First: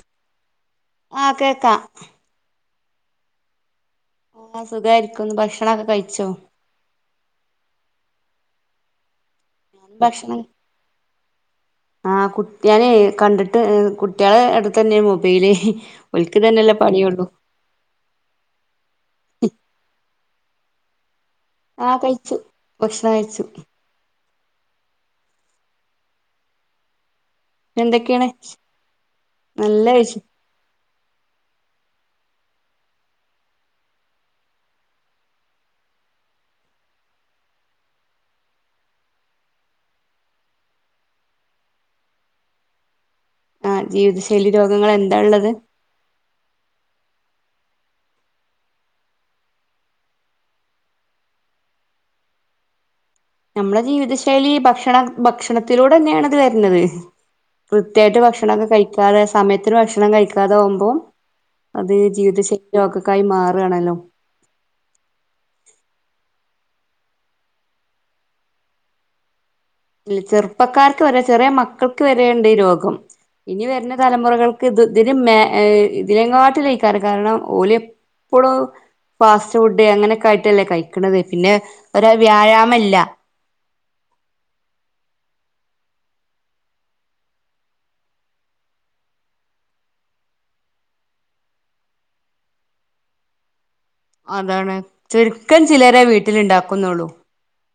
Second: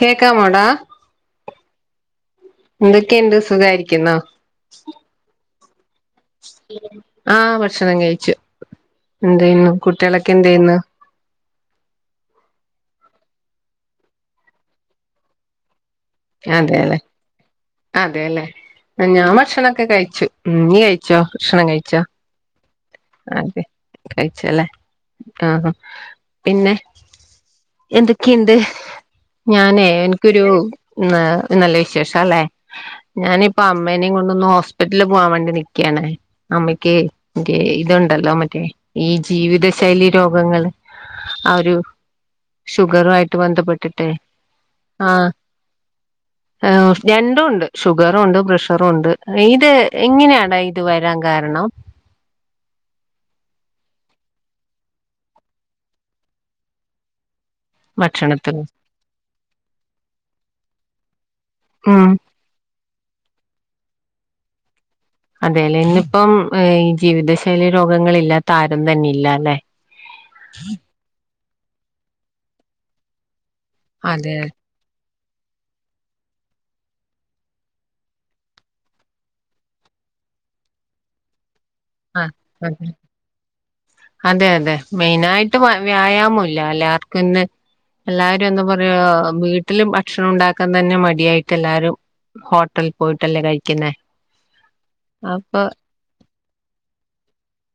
കേക്കാമോടാ ആഹ് കേക്കാ എന്തൊക്കെണ്ട് സുഖായ്ര്ക്കിന്നോ ആഹ് സുഖായിരിക്കുന്ന് ഭക്ഷണൊക്കെ കൈച്ചോ ആഹ് ഭക്ഷണം കഴിച്ചു എന്തെയ്ന്നു കുട്ട്യാളൊക്കെ ഭക്ഷണം എന്തെയ്ന്നു ആഹ് കുട്ട്യാനെ കണ്ടിട്ട് ഏഹ് കുട്ട്യാളെ എട്തെന്നെ മൊബെയില് അതെല്ലെ അതെല്ലെ ഞാൻ ഭക്ഷണക്കെ കഴിച്ചു മ് നീ കഴിച്ചോ ഭക്ഷണം ആഹ് കഴിച്ചോ കഴിച്ചു ഭക്ഷണം കഴിച്ചു അതെ കഴിച്ചല്ലേ ആഹ പിന്നെ എന്തൊക്കെയാണ് എന്തൊക്കെണ്ട് ഞാനേ നല്ല വിശ എൻക്കൊരു ന്നാ നല്ല വിശേഷല്ലെ ഞാനിപ്പോ അമ്മേനേ കൊണ്ടൊന്ന് ഹോസ്പിറ്റൽ പോവാൻ വേണ്ടി നിക്ക്യാണേ അമ്മയ്ക്ക് ഗേ ഇതുണ്ടല്ലോ മറ്റേ ഈ ജീവിത ശൈലി രോഗങ്ങള് ആഹ് ഒരു ഷുഗറു ആയിട്ട് ആഹ് ബന്ധപ്പെട്ടിട്ടെ ജീവിതശൈലി രോഗങ്ങൾ എന്താ ആഹ് ഉള്ളത് ആഹ് രണ്ടുണ്ട് ഷുഗറുണ്ട് പ്രഷറുണ്ട് ഇത് എങ്ങന്യാട ത് വരാൻ കാരണം നമ്മളെ ജീവിതശൈലി ഭക്ഷണം ഭക്ഷണത്തിലൂടെന്നേണ് ഇത് വര്ന്നത് കൃത്യായിട്ട് ഭക്ഷണത്തിൽ ഭക്ഷണൊക്കെ കഴിക്കാതെ സമയത്തിന് ഭക്ഷണം കഴിക്കാതാവ്മ്പോ അതേ ഉം ജീവിത ശൈലീ രോഗൊക്കായി മാറാണല്ലോ അതെല്ലേ ഇന്നിപ്പം ഈ ജീവിതശൈലി രോഗങ്ങളില്ലാത്ത ആരും തന്നില്ലാലെ ഇല്ല ചെർപ്പക്കാർക്ക് വരെ ചെറ്യെ മക്കക്ക് വരേണ്ട് ഈ രോഗം ഇനി വെര്നെ അതെ തലമുറകൾ ഇത് ഇതിന് മേ ഇതിലെങ്ങാട്ടിലെയ്ക്കാരം കാര്ണം ഓലെപ്പളും ഫാസ്റ്റ് ഫുഡ് അങ്ങെനൊക്കിയ്ട്ടല്ലേ കൈക്ക്ണത് പിന്നെ ഒരു ആഹ് പർഞ്ഞോ വ്യായാമല്ല അതെ അതെ മെയ്നായിട്ട് വ്യായാമൊല്ല എല്ലാർക്കുന്ന് എല്ലാരും എന്താ പറയാ വീട്ടിലും ഭക്ഷണം ഉണ്ടാക്കാൻ തന്നെ മടിയായിട്ട് എല്ലാരും ഹോട്ടൽ പോയിട്ടല്ലേ കഴിക്കിന്നേ അതാണ് ചുരുക്കം ചിലെരെ വീട്ടിൽ ഇണ്ടാക്കിന്നൊള്ളു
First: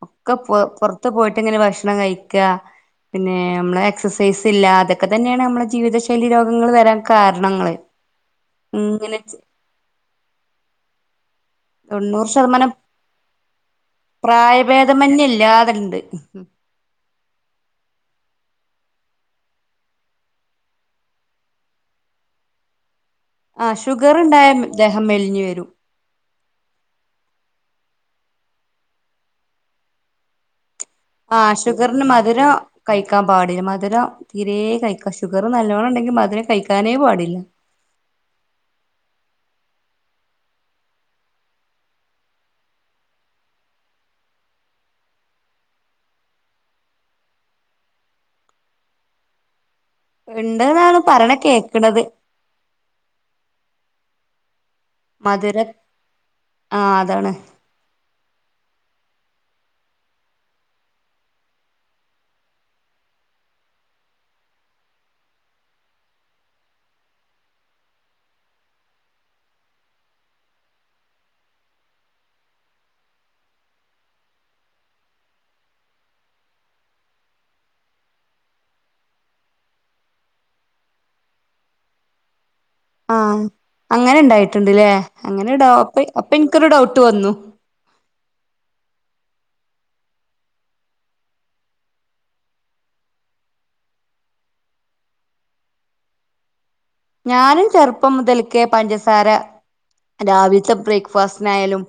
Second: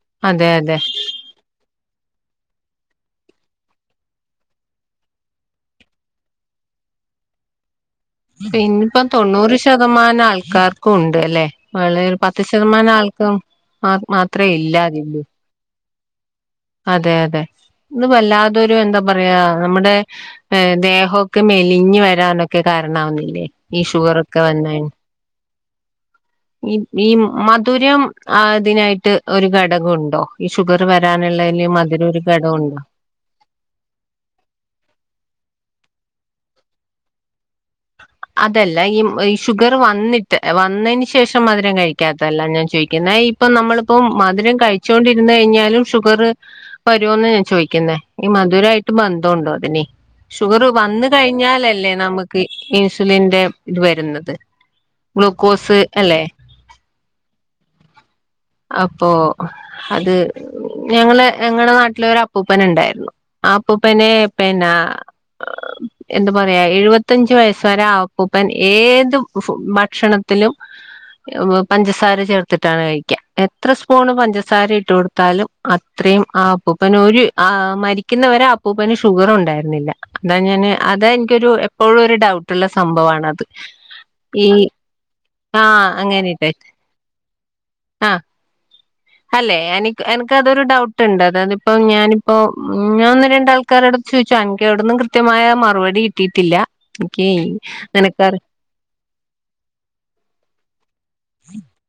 ഒക്കെ അതെ പൊ അതെ പൊർ ത്ത് പോയിട്ടീങ്ങനെ ഭക്ഷ്ണം കൈക്ക പിന്നെ അമ്മളെ എക്സർസൈസില്ല അതൊക്കെ തന്നെയാണ് നമ്മുടെ ജീവിത ശൈലി രോഗങ്ങള് വരാൻ കാരണങ്ങളേ. പിന്നിപ്പം തൊണ്ണൂറു ശതമാനം ആൾക്കാർക്കും ഉണ്ടല്ലെ! വളേ ഒരു പത്ത് ശതമാനം ആൾക്കും മാത്രേ ഇല്ലാതിള്ളൂ. ഇല്ലാതണ്ട് ഊഹും. അതെ അതെ ഇന്ന് വല്ലാതൊരു എന്താ പറയാ നമ്മടെ ഏഹ് ദേഹൊക്കെ മെലിഞ്ഞു വരാനൊക്കെ കാരണാവുന്നില്ലേ. ആഹ് ഈ ഷുഗറൊക്കെ ഷുഗറുണ്ടായാ വന്ന ദേഹം മെലിഞ്ഞു വരും. ഈ ഈ മധുരം ആ ഇതിനായിട്ട് ഒരു ഘടകംണ്ടോ.? ഈ ഷുഗർ വരാനുള്ളതിൽ മധുര ഒരു ഘടകണ്ട്. ക്കാൻ പാടില്ല മധുരം തീരെ കഴിക്കാ ഷുഗർ നല്ലോണം ഉണ്ടെങ്കി മധുരം കഴിക്കാനേ പാടില്ല. അതല്ല ഈഹ് ഈ ഷുഗർ വന്നിട്ട് വന്നതിന് ശേഷം മധുരം കഴിക്കാത്തല്ല ഞാ ചോദിക്കുന്നേ ഈഹ് ഇപ്പം നമ്മളിപ്പം മധുരം കഴിച്ചോണ്ടിരുന്നു കഴിഞ്ഞാലും ഷുഗറെ വരുവോന്നാ ഞാൻ ചോദിക്കുന്നേ ഈ മധുരായിട്ട് ബന്ധോണ്ടോ അതിന് ഷുഗറു ഉണ്ട്ന്നാണ് വന്നു പറയണ കഴിഞ്ഞാലല്ലേ കേക്കണത് നമുക്ക് ക്ക്‌ ഇൻസുലിന്റെ ഇതു വരുന്നത്. മധുരത് ഗ്ലൂക്കോസ് അല്ലെ ആഹ് അതാണ്. അപ്പോ അത് ഞങ്ങളെ ഞങ്ങടെ നാട്ടിലൊരപ്പൂപ്പനൊണ്ടായിരുന്നു ആഹ് അപ്പൂപ്പനെ പിന്നാ, എന്തു പറയാ എഴുപത്തഞ്ചു വയസ്സൊരാ ആപ്പൂപ്പൻ ഏതു ഫൂ ഭക്ഷണത്തിലും എഹ് വൂഹ് പഞ്ചസാര ചേർത്തിട്ടാണ് കഴിക്ക എത്ര സ്പൂണു പഞ്ചസാര ഇട്ടു കൊടുത്താലും അത്രയും ആഹ് ആപ്പൂപ്പനൊരു ആഹ് മരിയ്ക് ക്കുന്നവരെ ആഹ് അപ്പൂപ്പന് ഷുഗറുണ്ടായിരുന്നില്ല അതാ ഞാനെ അതാ എനിയ്ക്കൊരു എപ്പോഴൊരു ഡൗട്ട് ഉള്ള ആ സംഭമാണത് അങ്ങനെ ഈഹ് ഉണ്ടായിട്ടുണ്ട്ല്ലേ ആഹ് അങ്ങനിട്ടെ ട്ടു വന്നു ആഹ് അല്ലേ എനിക്ക് എനക്കതൊരു ഡൗട്ടുണ്ട് അതായതിപ്പം ഞാനിപ്പം ഒന്ന് രണ്ടാൾ ൾക്കാരോട ചോദിച്ചാ അങ്കയോട്ടൊന്നും കൃത്യമായ മറുപടി കിട്ടിയിട്ടില്ല എനിയ്ക്കേ അങ്ങനക്കാർ ക്കെ പഞ്ചസാര രാവിലത്തെ ബ്രേക്ക്ഫാസ്റ്റിനായാലും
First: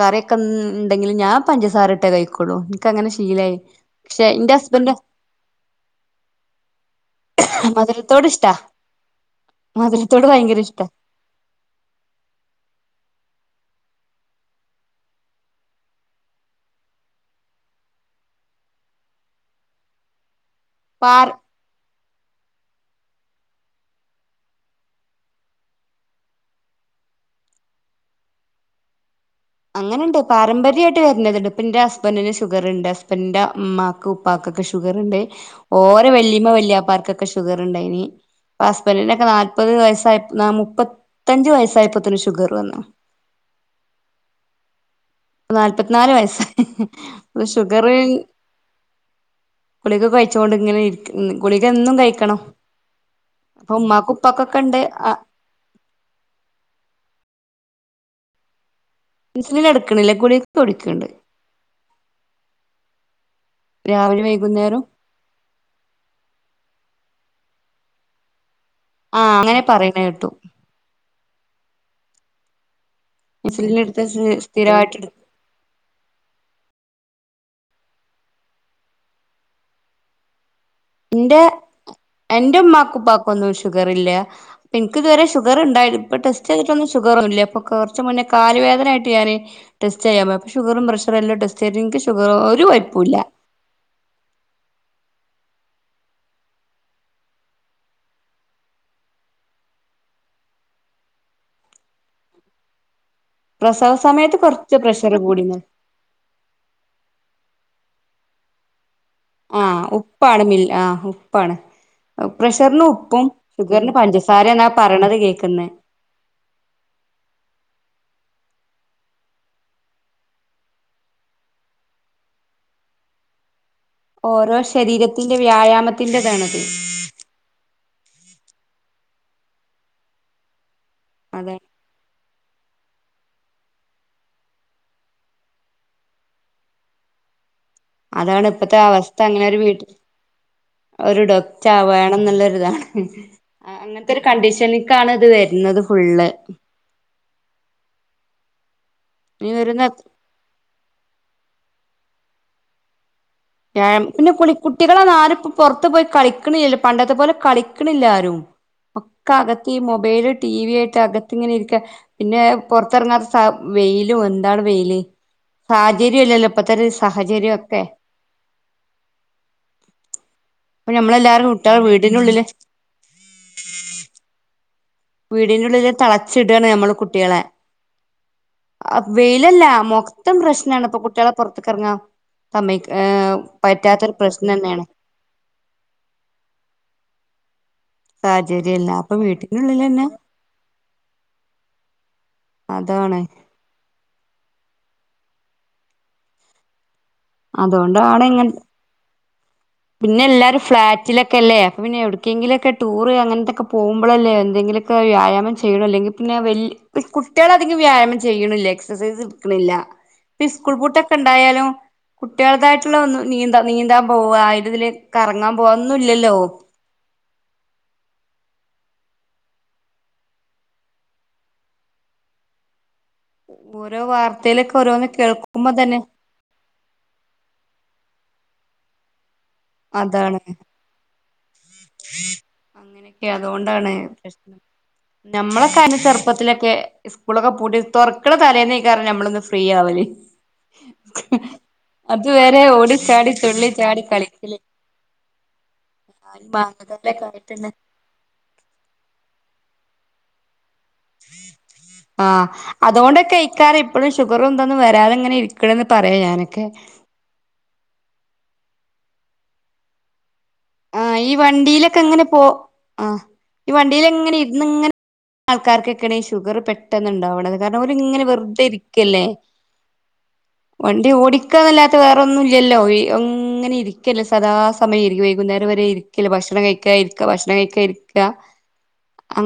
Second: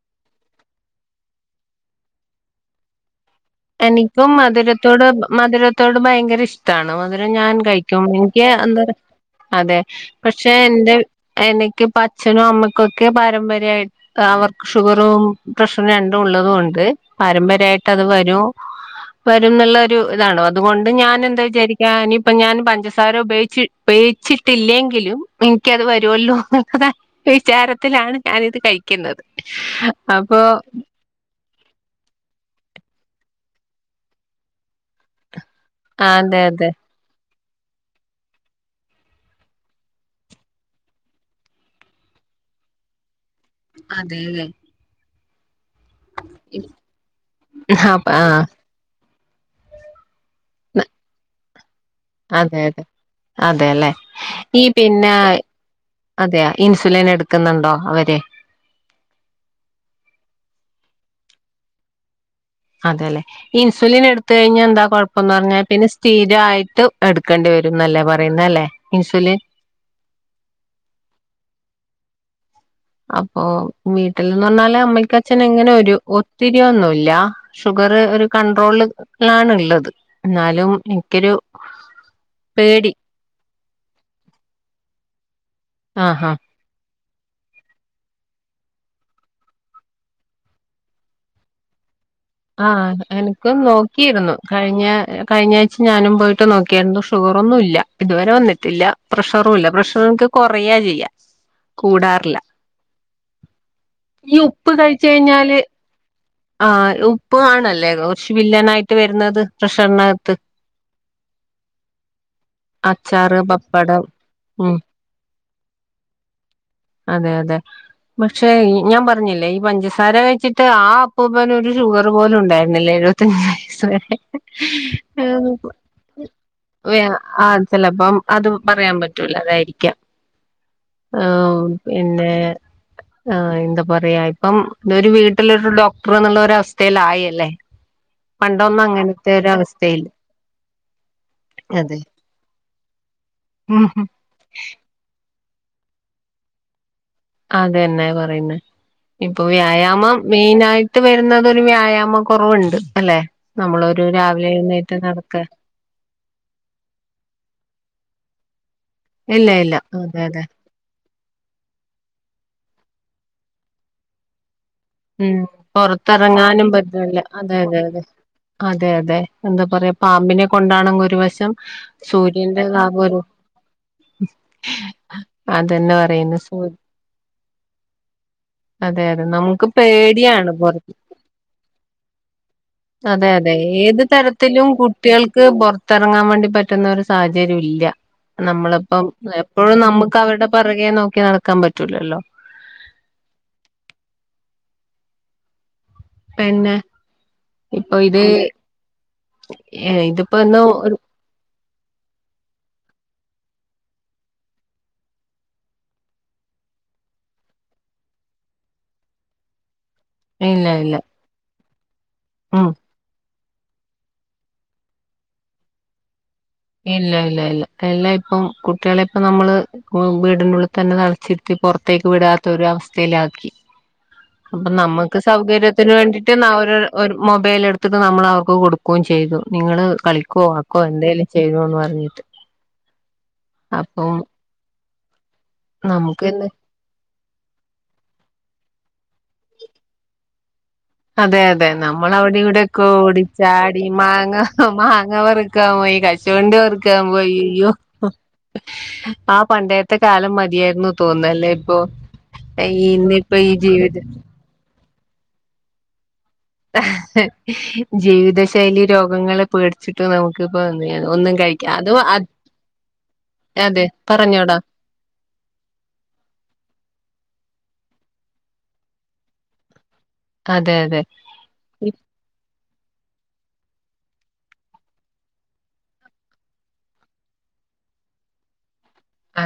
കറീക്കെ ഉ ഉണ്ടെങ്കിലും ഞാൻ പഞ്ചസാര ഇട്ടേ കഴിക്കോ. ളൂ എനിക്കങ്ങനെ ശീലായി പക്ഷെ എനിക്കും എന്റെ ഹസ്ബൻഡ് മധുരത്തോട് മധുരത്തോട് ഭയങ്കര ഇഷ്ടാണ് മധുരം ഞാൻ കഴിക്ക്‌ ക്കും മധുരത്തോട് എനിക്കെ ഇഷ്ടാ എന്താ അതെ മധുരത്തോട് പക്ഷെ ഭയങ്കര ഇഷ്ടാ എന്റെ എനക്കിപ്പ അച്ഛനും അമ്മക്കൊക്കെ പാരമ്പര്യായിട്ട് ക്കവർക്ക് ഷുഗറും പ്രഷറും രണ്ടും ഉള്ളതും കൊണ്ട് പാരമ്പര്യായിട്ട് അത് വരുവോ വരുംന്നൊള്ളൊരു ഇതാണ് അതുകൊണ്ട് പാറ ഞാനെന്താ വിചാരിക്ക്‌ ഞാനിപ്പം ഞൻ പഞ്ചസാര ഉപയോഗിച്ചി ഉപയോഗിച്ചിട്ടില്ലേങ്കിലും എനിക്കതുവരുവല്ലോ വിചാരത്തിലാണ് ഞാനിത് കഴിക്കുന്നത് അപ്പോ, ന്റെരെന്റെടെടുപ്പിന്റെ ഹസ്ബന്റിന് ഷുഗറുണ്ട് ഹസ്ബൻഡന്റെ അമ്മാക്ക്‌ ഉപ്പാക്കൊക്കെ ഷുഗറുണ്ട്. ഓരോ അതെ വെല്ലിയമ്മ അതെ വല്ലിയോപ്പാർക്കൊക്കെ ഷുഗറുണ്ടയിന്. ഹസ്ബന്ഡിനൊക്കെ നാല്പത് വയസായപ്പ് ആഹ് മുപ്പത്തഞ്ചു വയസ്സായപ്പോത്തേന് ഷുഗറു വന്നു. അതേല്ലെ! നാല്പത്തിനാല് വയസ്സായി ഉ ഷുഗരീ.. ആ ഗുളിക കഴിച്ചോണ്ടിങ്ങനെ അതെ ഇരിക്ക്, ഗുളിക എന്നും കഴിക്കണം. അപ്പൊ അതേല്ലേ ഉമ്മാക്കും ഉപ്പാക്കൊക്കെ ഈ ഉണ്ട് പിന്നായ്, അതെയ് ഇൻസുലിൻ എടുക്കുന്നുണ്ടോ അവരെ! ഇൻസുലിനെടുക്കണില്ല ഗുളിക തൊടിക്കണ്ട്. അതെല്ലെ ഇൻസുലിൻ രാവിലെ എടുത്തു കഴിഞ്ഞാ വൈകുന്നേരം എന്താ കുഴപ്പ് ഒന്നു പറഞ്ഞാ പിന്നെ സ്ഥിരായിട്ട് എടുക്കേണ്ടി വരുംന്നല്ലേ പറയുന്നല്ലേ ആഹ് ഇൻസുലിൻ അങ്ങനെ പറയണ കേട്ടു അപ്പൊ ഇൻസുലിൻ എടുത്ത വീട്ടിൽന്നന്നലെ സ്ഥിരമായിട്ട് അമ്മയ്ക്കും അച്ഛ അച്ഛനങ്ങനെ ഒരു ഒത്തിരിയൊന്നുല്ല ഷുഗർ ഒരു കൺട്രോളില് ലാണ്ള്ളത്.. എന്നാലും ഇന്റെ പേടി എന്റെമ്മാക്കും പ്പാക്കൊന്നും ഷുഗർ ഇല്ല പ്പോ എനിക്കിതുവരെ ഷുഗർ ഇണ്ടായി ഇപ്പ ആഹാ ടെസ്റ്റ് റ്റെതിട്ടൊന്നും ഷുഗറ് ഇല്ല പ്പോ കൊറച്ച് മുന്നേ കാല് വേദനയിട്ട് ഞാന് ടെസ്റ്റ് ചെയ്യാൻ പോയപ്പോ ഷുഗറും പ്രഷറെല്ലാം ടെസ്റ്റ് ചെയ്ത് ഇൻക് ഷു ആഹ എന ഒക്കെ നോക്കിയിരുന്നു കഴിഞ്ഞ കഴിഞ്ഞ ആഴ്ച ഞാനും പോയിട്ട് നോക്കിരുന്നു ഷുഗറൊന്നുല്ല. ഇതുവരെ വന്നിട്ടില്ല പ്രഷറും ഇല്ല പ്രഷറൊക്കെ കൊറെയാ ചെയ്യാ കൂടാറില്ല പ്രസവ ഈ സമയത്ത് ഉപ്പ് കുറച്ച് കഴിച്ചു പ്രഷർ കഴിഞ്ഞാലെ കൂടിന്ന് ആഹ് ലുഉപ്പു ആണല്ലേ കുറച്ച് വില്ലനായിട്ട് വരുന്നത് ആഹ പ്രഷറിനകത്ത് ഉപ്പാണ് മിൽ ആഹ് ഉപ്പാണ് പ്രഷറിന് ഉപ്പും അച്ചാറ് ഷുഗറിന് പപ്പടം പഞ്ചസാരന്നാ ഉം പറയണത് കേക്കുന്നേ അതെ അതെ പക്ഷെ ഞാൻ പറഞ്ഞില്ലേ ഈ പഞ്ചസാര കഴിച്ചിട്ട് ആഹ് അപ്പൂപ്പന് ഒരു ഷുഗറ് ഗർ പോലും ഉണ്ടായിരുന്നില്ല എഴുപത്തഞ്ച് വയസ്സ് വരെ. ഓരോ ശരീരത്തിന്റെ ആഹ് വ്യായാമത്തിന്റെതാണത് വേ അ ചെലപ്പം അത് പറയാൻ പറ്റൂല അതായിരിക്കാം. അതെ പിന്നെ ആഹ് എന്താ പറയാ ഇപ്പം ഇതൊരു വീട്ടിലൊരു ഡോക്ടർന്നുള്ള ഒരവസ്ഥയിലായില്ലേ അതാണ് ഇപ്പത്തെ അവസ്ഥ അങ്ങനെ ഒരു വീട്ടിൽ അവസ്ഥയില്ല ഒരു ഡൊക്റ്റ ആഹ് അതെ വേണം എന്നുള്ളൊരിതാണ്. ആഹ് ഉം അങ്ങനത്തൊരു കണ്ടീഷനിക്കാണ് ഇത് വരുന്നത് ഫുള്ള്. അതെന്നെ പറയുന്നേ ഇപ്പൊ ഇനി വരുന്ന വ്യായാമം മെയിനായിട്ട് വരുന്നത് ഒരു വ്യായാമ കൊറവുണ്ട് അല്ലെ നമ്മളൊരു പിന്നെ രാവിലെ കുളി എഴുന്നേറ്റ് നടക്ക കുട്ടികളന്നാരും പ്പോ പൊറത്ത് പോയി കളിക്കണില്ലല്ല പണ്ടത്തെ പോലെ കളിക്കണില്ലാരും. ഒക്കെ ഇല്ല അകത്ത് ഇല്ല ഈ അതെ മൊബൈല് അതെ ടി വി ആയിട്ട് അക ത്തിങ്ങനെ ഇരിക്ക പിന്നെ പൊറത്തെറങ്ങാത്ത സ വെയിലും എന്താണ് വെയില് ഉം സാഹചര്യം ഇല്ലല്ലോ പൊറത്തെറങ്ങാനും ഇപ്പത്തെ ഒരു പറ്റുന്നില്ല സാഹചര്യം അതെ അതെ ഒക്കെ അതെ അതെ അതെ എന്താ പറയാ പാമ്പിനെ ഇപ്പൊ കൊണ്ടാണെങ്കി ഒരു നമ്മളെല്ലാരും വശം കുട്ടികളെ വീടിനുള്ളില് സൂര്യന്റെ താഭം ഒര് [inaudible] വീടിന്റെള്ളില് പറയുന്നെ സൂ തളച്ചിടാണ് നമ്മള് കുട്ടികളെ അതെ അതെ വെയിലല്ല നമുക്ക് ആഹ് മൊത്തം പേടിയാണ് പൊറ പ്രശ്നാണ് ഇപ്പൊ കുട്ടികളെ പൊറത്തക്കറങ്ങ സമ്മയി അതെ ഏഹ് അതെ ഏത് പറ്റാത്തൊരു തരത്തിലും പ്രശ്നന്നെണ്. കുട്ടികൾക്ക് പൊറത്തറങ്ങാൻ വേണ്ടി പറ്റുന്ന ഒരു സാഹചര്യം ഇല്ല. സാഹചര്യല്ല നമ്മളിപ്പം അപ്പൊ എപ്പോഴും വീട്ടിനുള്ളിൽ തന്നെ നമുക്ക് അവരുടെ പറകെ നോക്കി നടക്കാൻ പറ്റൂലല്ലോ. അതാണ് പിന്നെ ഇപ്പൊ ഇത് അതോണ്ടാണ് ഇങ്ങന ഏ, പിന്നെ ഇതിപ്പോ എല്ലാരും ഇന്ന് ഒരു ഫ്ലാറ്റിലൊക്കെല്ലേ അപ്പോ പിന്നെ എവിടു ക്കെങ്കിലൊക്കെ ടൂറ് അങ്ങനത്തെയൊക്ക പോകുമ്പഴല്ലേ എന്തങ്കിലൊക്കെ വ്യായാമം ചെയ്യള്ളു അല്ലെങ്കി പിന്നെ വല്യ കുട്ടേളധികം വ്യായാമം ചെയ്യണില്ല എക്സസൈസ് ഇടുക്ക്ണില്ല. ഈ ഇല്ല സ്കൂൾ ഇല്ല ബൂട്ടൊക്കെ ഉണ്ടായാലും ഉം കുട്ടേൾകായിട്ടുള്ള ഒന്നും നീന്താ നീന്താൻ പോവ തില് കറങ്ങാൻ പോവ ഒന്നുല്ലല്ലോ ഇല്ല ഇല്ല ഇല്ല എല്ലാം ഇപ്പം കുട്ടികളെ ഇപ്പൊ നമ്മള് സ്കൂ വീടിനുള്ളിൽ തന്നെ തളച്ചിരുത്തി പൊറത്തേക്ക് വിടാത്തൊരു അവസ്ഥയിലാ ക്കി ഓരോ അപ്പൊ വാർത്തയിലൊക്കെ ഓരോന്ന് നമ്മക്ക് കേൾക്കുമ്പോ സൗകര്യത്തിന് തന്നെ വേണ്ടി ട്ട് ന്ന ഒരു ഒര് മൊബൈലെടുത്തിട്ട് നമ്മൾ അവർക്ക് കൊടുക്കും ചെയ്തു നിങ്ങള് അതാണ് കളിക്കോ ക്കോ എന്തേലും ചെയതോന്ന് പറഞ്ഞ് അങ്ങനെയൊക്കെ അതുകൊണ്ടാണ് അപ്പം പ്രശ് നമ്മളൊക്കൊരെ നമുക്ക്ന്ന് ചെറുപ്പത്തിലൊക്കെ ഇസ്കൂളൊക്കെ പൂട്ടി തൊറക്കണ തലേന്നേക്കാരം നമ്മളൊന്ന് ഫ്രീയാവല്. അതെ അതെ നമ്മളവിടെ അതുവരെ വിടെൊക്കെ തുള്ളി ഓടിച്ചാടി ചാടി മാങ്ങ കളിക്കല് ഹ് മാങ്ങ വർ ക്കാൻ പോയി കശു ഈ വണ്ടി വർക്കാൻ മാങ്ങക്കാലൊക്കെ പോയി യ്യോ ആയിട്ട്ന്നെ ആ പണ്ടേത്തെ കാലം മതിയായിരുന്നു തോന്നല്ലേ ഇപ്പൊഅ ഇന്നിപ്പോ ഈ ജീവിതം അപ്പു റംന്തന്ന് വരാതേങ്ങെനെ ഇരിക്കണ എന്ന് പറയാ ഞാൻ ഹ ഹ് ജീവിത ശൈലി രോഗങ്ങൾ പേട ചിട്ടും നമുക്കിപ്പ [unintelligible] ആഹ് ഈ ഒന്നും കഴിക്കാം അത് വണ്ടിയിലൊക്കെ അ ഇങ്ങനെ പോ ആഹ് ഈ വണ്ടിൽ എങ്ങനെ ഇരുന്ന്ങ്ങനെ ആൾക്കാർക്കൊക്കെയാണ് ഈ ഷുഗർ പെട്ടെന്നുണ്ടാവണത് കാരണം അവരിങ്ങെ വെറുതെ ഇരിക്കല്ലേ [inaudible] അതെ അതെ വണ്ടി ഓടി ക്കാ ന്നല്ലാത്ത വേറൊന്നും ഇല്ലല്ലോ അങ്ങനെ ഇരിക്കല്ലെ സദാ സമയംരിക്ക വൈകുന്നേം വരെ ഇരിക്കല ഭക്ഷണം കഴിക്കാ ഇരിക്ക ഭക്ഷണം കഴിക്കാ ഇരിക്ക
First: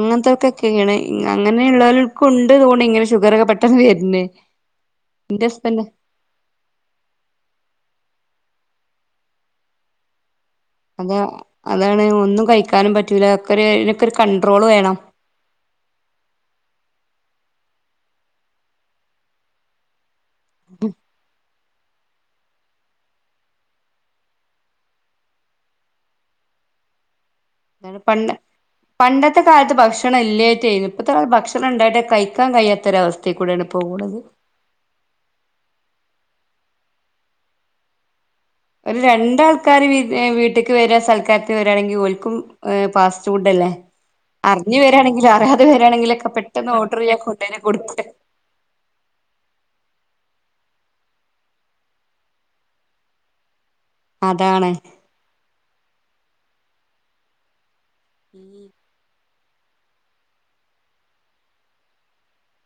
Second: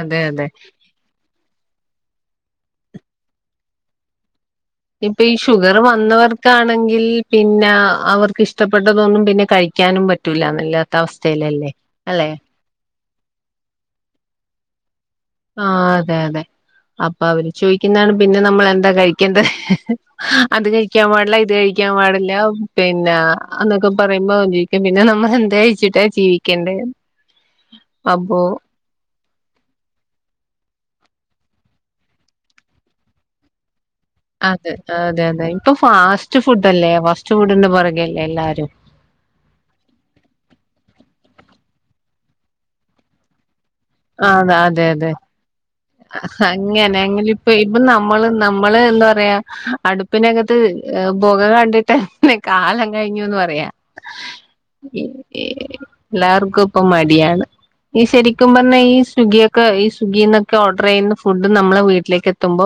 അതെ അതെ അങ്ങനെയുള്ളവല് ക്ക് ണ്ട് തോണി ഇങ്ങനെ ഷുഗർൊക്കെ പെട്ടെന്ന് വര് ണ് ഇപ്പൊ ഈ ഷുഗർ വന്നവർ ക്കാണെങ്കിൽ പിന്നെ അവർക്ക് ഇഷ്ടപ്പെട്ടതൊന്നും പിന്നെ കഴിക്കാനും പറ്റൂല്ല നല്ല അത അതാണ് ഒന്നും കഴിക്കാനും പറ്റൂല ഒക്കെ ഇതിനൊക്കെ ഒരു കണ്ട്രോൾ വേണം ആ അതെ അതെ അപ്പൊ അവര് ചോദിക്കുന്നാണ് പിന്നെ നമ്മൾ എന്താ കഴിക്കേണ്ടത്ഹ് ഹ് ഹ് ഹ് അത് കഴിക്കാൻ പാടില്ല ഇത് കഴിക്കാൻ പാടില്ലഉം പിന്നെ അന്നൊക്കെ പറയുമ്പോ ജീവിക്ക പിന്നെ നമ്മൾ എന്തായച്ചിട്ടാ ജീവിക്കേണ്ടേ ഇതാണ് പണ്ട് പണ്ടത്തെ കാലത്ത് ഭക്ഷണം ഇല്ലായിറ്റെയ് നു ഇപ്പത്തെ കാല ഭക്ഷണം ഉണ്ടായിട്ട് കഴിക്കാൻ കഴിയാത്തൊരവസ്ഥ ത്തെ കൂടെ [unintelligible] അത് അതെ അതെ ഇപ്പൊ ഫാസ്റ്റ് ഫുഡല്ലേ ഫാസ്റ്റ് ഫുഡ്ന്റെ പുറകല്ലേ എല്ലാരും ഒരു രണ്ടാൾക്കാര് വിര് വീട്ടക്ക് വര സൽക്കാരത്തി വരാവാണെങ്കിൽ ഓര്ക്കും ഫാസ്റ്റ് ഫുഡ് അല്ലേ അതെ അറിഞ്ഞു അതെ അതെ വരാണെങ്കിലും അറിയാതെ വരാണെങ്കിലൊക്കെപെട്ടെന്ന് അങ്ങനെ ഓർഡർ ചെയ്യാൻ അങ്ങനെ ഇപ്പ കൊടനെ ഇപ്പൊ കൊടുക്കഹ് നമ്മള് നമ്മള് എന്താ പറയാ അടുപ്പിനകത്ത്ബുക കണ്ടിട്ട് ഹ് കാലം കഴിഞ്ഞുന്ന് പറയാ അതാണ് ഇ ഈ എല്ലാർക്കും ഇപ്പ മടിയാണ് ഇനി ശരിക്കും പറഞ്ഞാ ഈ സ്വിഗിയൊക്കെ ക്കെ ഈ സ്വിഗ്ഗി ന്നൊക്കെ ഓർഡർ ചെയ്യുന്ന ഫുഡ് നമ്മളെ വീട്ടിലേക്ക് എത്തുമ്പോ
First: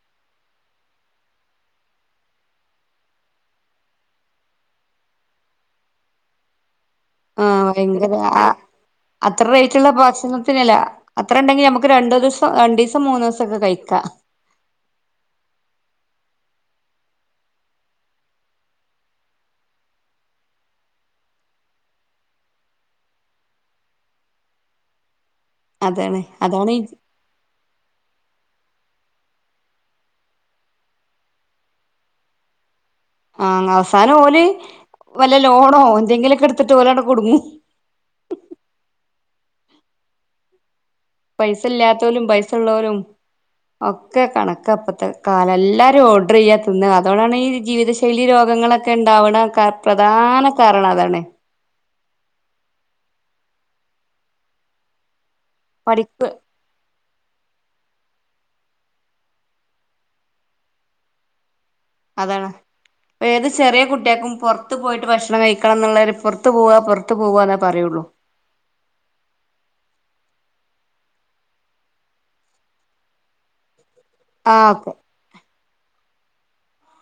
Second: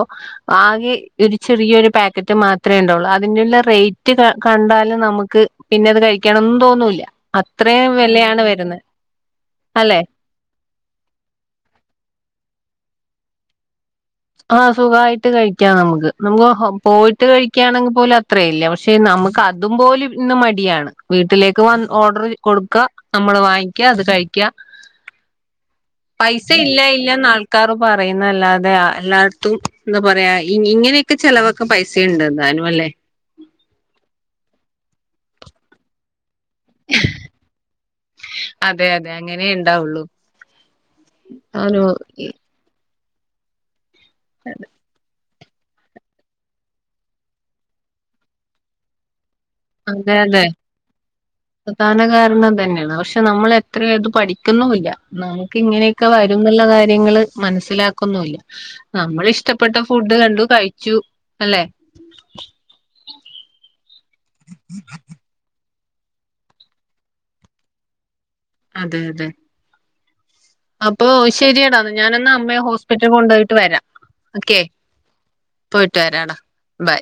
ആകെ ഒരു ചെറിയൊരു പാക്കറ്റ് മാത്രെ ഉണ്ടാവുള്ളൂ അതിന്റെുള്ള റേറ്റ് കണ്ടാല് നമുക്ക് പിന്നെ അത് കഴിക്കണംന്നും തോന്നൂല്ല ആഹ അത്രയും ഭയങ്കര വിലയാണ് ആ വരുന്നത് അത്ര റേറ്റുള്ള അല്ലെ ഭക്ഷണത്തിനല്ലാ അത്ര ഉണ്ടെങ്കിൽ നമുക്ക് രണ്ട് ദിവസം രണ്ടീസം മൂന്ന്സൊക്കെ കഴിക്കാം ആഹ സുഖായിട്ട് കഴിക്കാം നമുക്ക് നമുക്ക് പോയിട്ട് കഴിക്കയാണെങ്കിൽ പോലും അത്രല്ല പക്ഷെ നമുക്ക് അതുംപോലും ഇന്ന് മടിയാണ് വീട്ടിലേക്ക് വ ഓർഡർ കൊടുക്ക നമ്മള് വാങ്ങിക്ക അത് കഴിക്ക അതാണ് പൈസ അതാണ് ഇല്ല ഇല്ലന്ന് ആൾക്കാർ പറയുന്ന അല്ലാതെ എല്ലാടത്തും എന്താ പറയാ ഇങ്ങനെയൊക്കെ ചെലവക്കെ പൈസുണ്ട് എന്താലും അല്ലേ ആഹ അവസാനം ഓല് വല്ല ലോണോ എന്തെങ്കിലൊക്കെ ടുത്തിട്ട് ഓലങ്ങട് കുടുങ്ങും അതെ അതെ അങ്ങനെ ഉണ്ടാവുള്ളു പൈസ ഇല്ലാത്തോലും പൈസ ഉള്ളവരും ഒക്കെ കണക്ക ഇപ്പത്തെ കാലം എല്ലാരും ഓർഡർ ചെയ്യാതിന്നാ അതോണ്ടാണ് ഈ ജീവിതശൈലി രോഗങ്ങളൊക്കെ ഉണ്ടാവണകാ അതെ അതെ പ്രധാന കാരണംഇതന്നെയാണ് പക്ഷെ നമ്മൾ എത്ര അത് പഠിക്കുന്നുല്ല നമുക്ക് ഇങ്ങനെയൊക്കെ പഠിപ്പ് വരു ന്നുള്ള കാര്യങ്ങള് മനസ്സിലാക്കന്നൂല്ല നമ്മളിഷ്ടപ്പെട്ട ഫുഡ് കണ്ടു കഴിച്ചു അല്ലെ അതാണ് ഏത് ചെറിയ കുട്ട്യാക്കും പുറത്ത് പോയിട്ട് ഭക്ഷണം കഴിക്ക ക്കണം എന്നുള്ളവര് പൊറ്ത്ത് പോവ പൊറ്ത്ത് പോവ എന്നേ പറയുള്ളൂ. അതെ അതെ. അപ്പൊ ശരിയടാ ഞാൻ ഒന്ന് അമ്മയെ ഹോസ്പിറ്റല് കൊണ്ടുപോയിട്ട് വരാം. ഓക്കെ പോയിട്ട് വരാടാ ബൈ.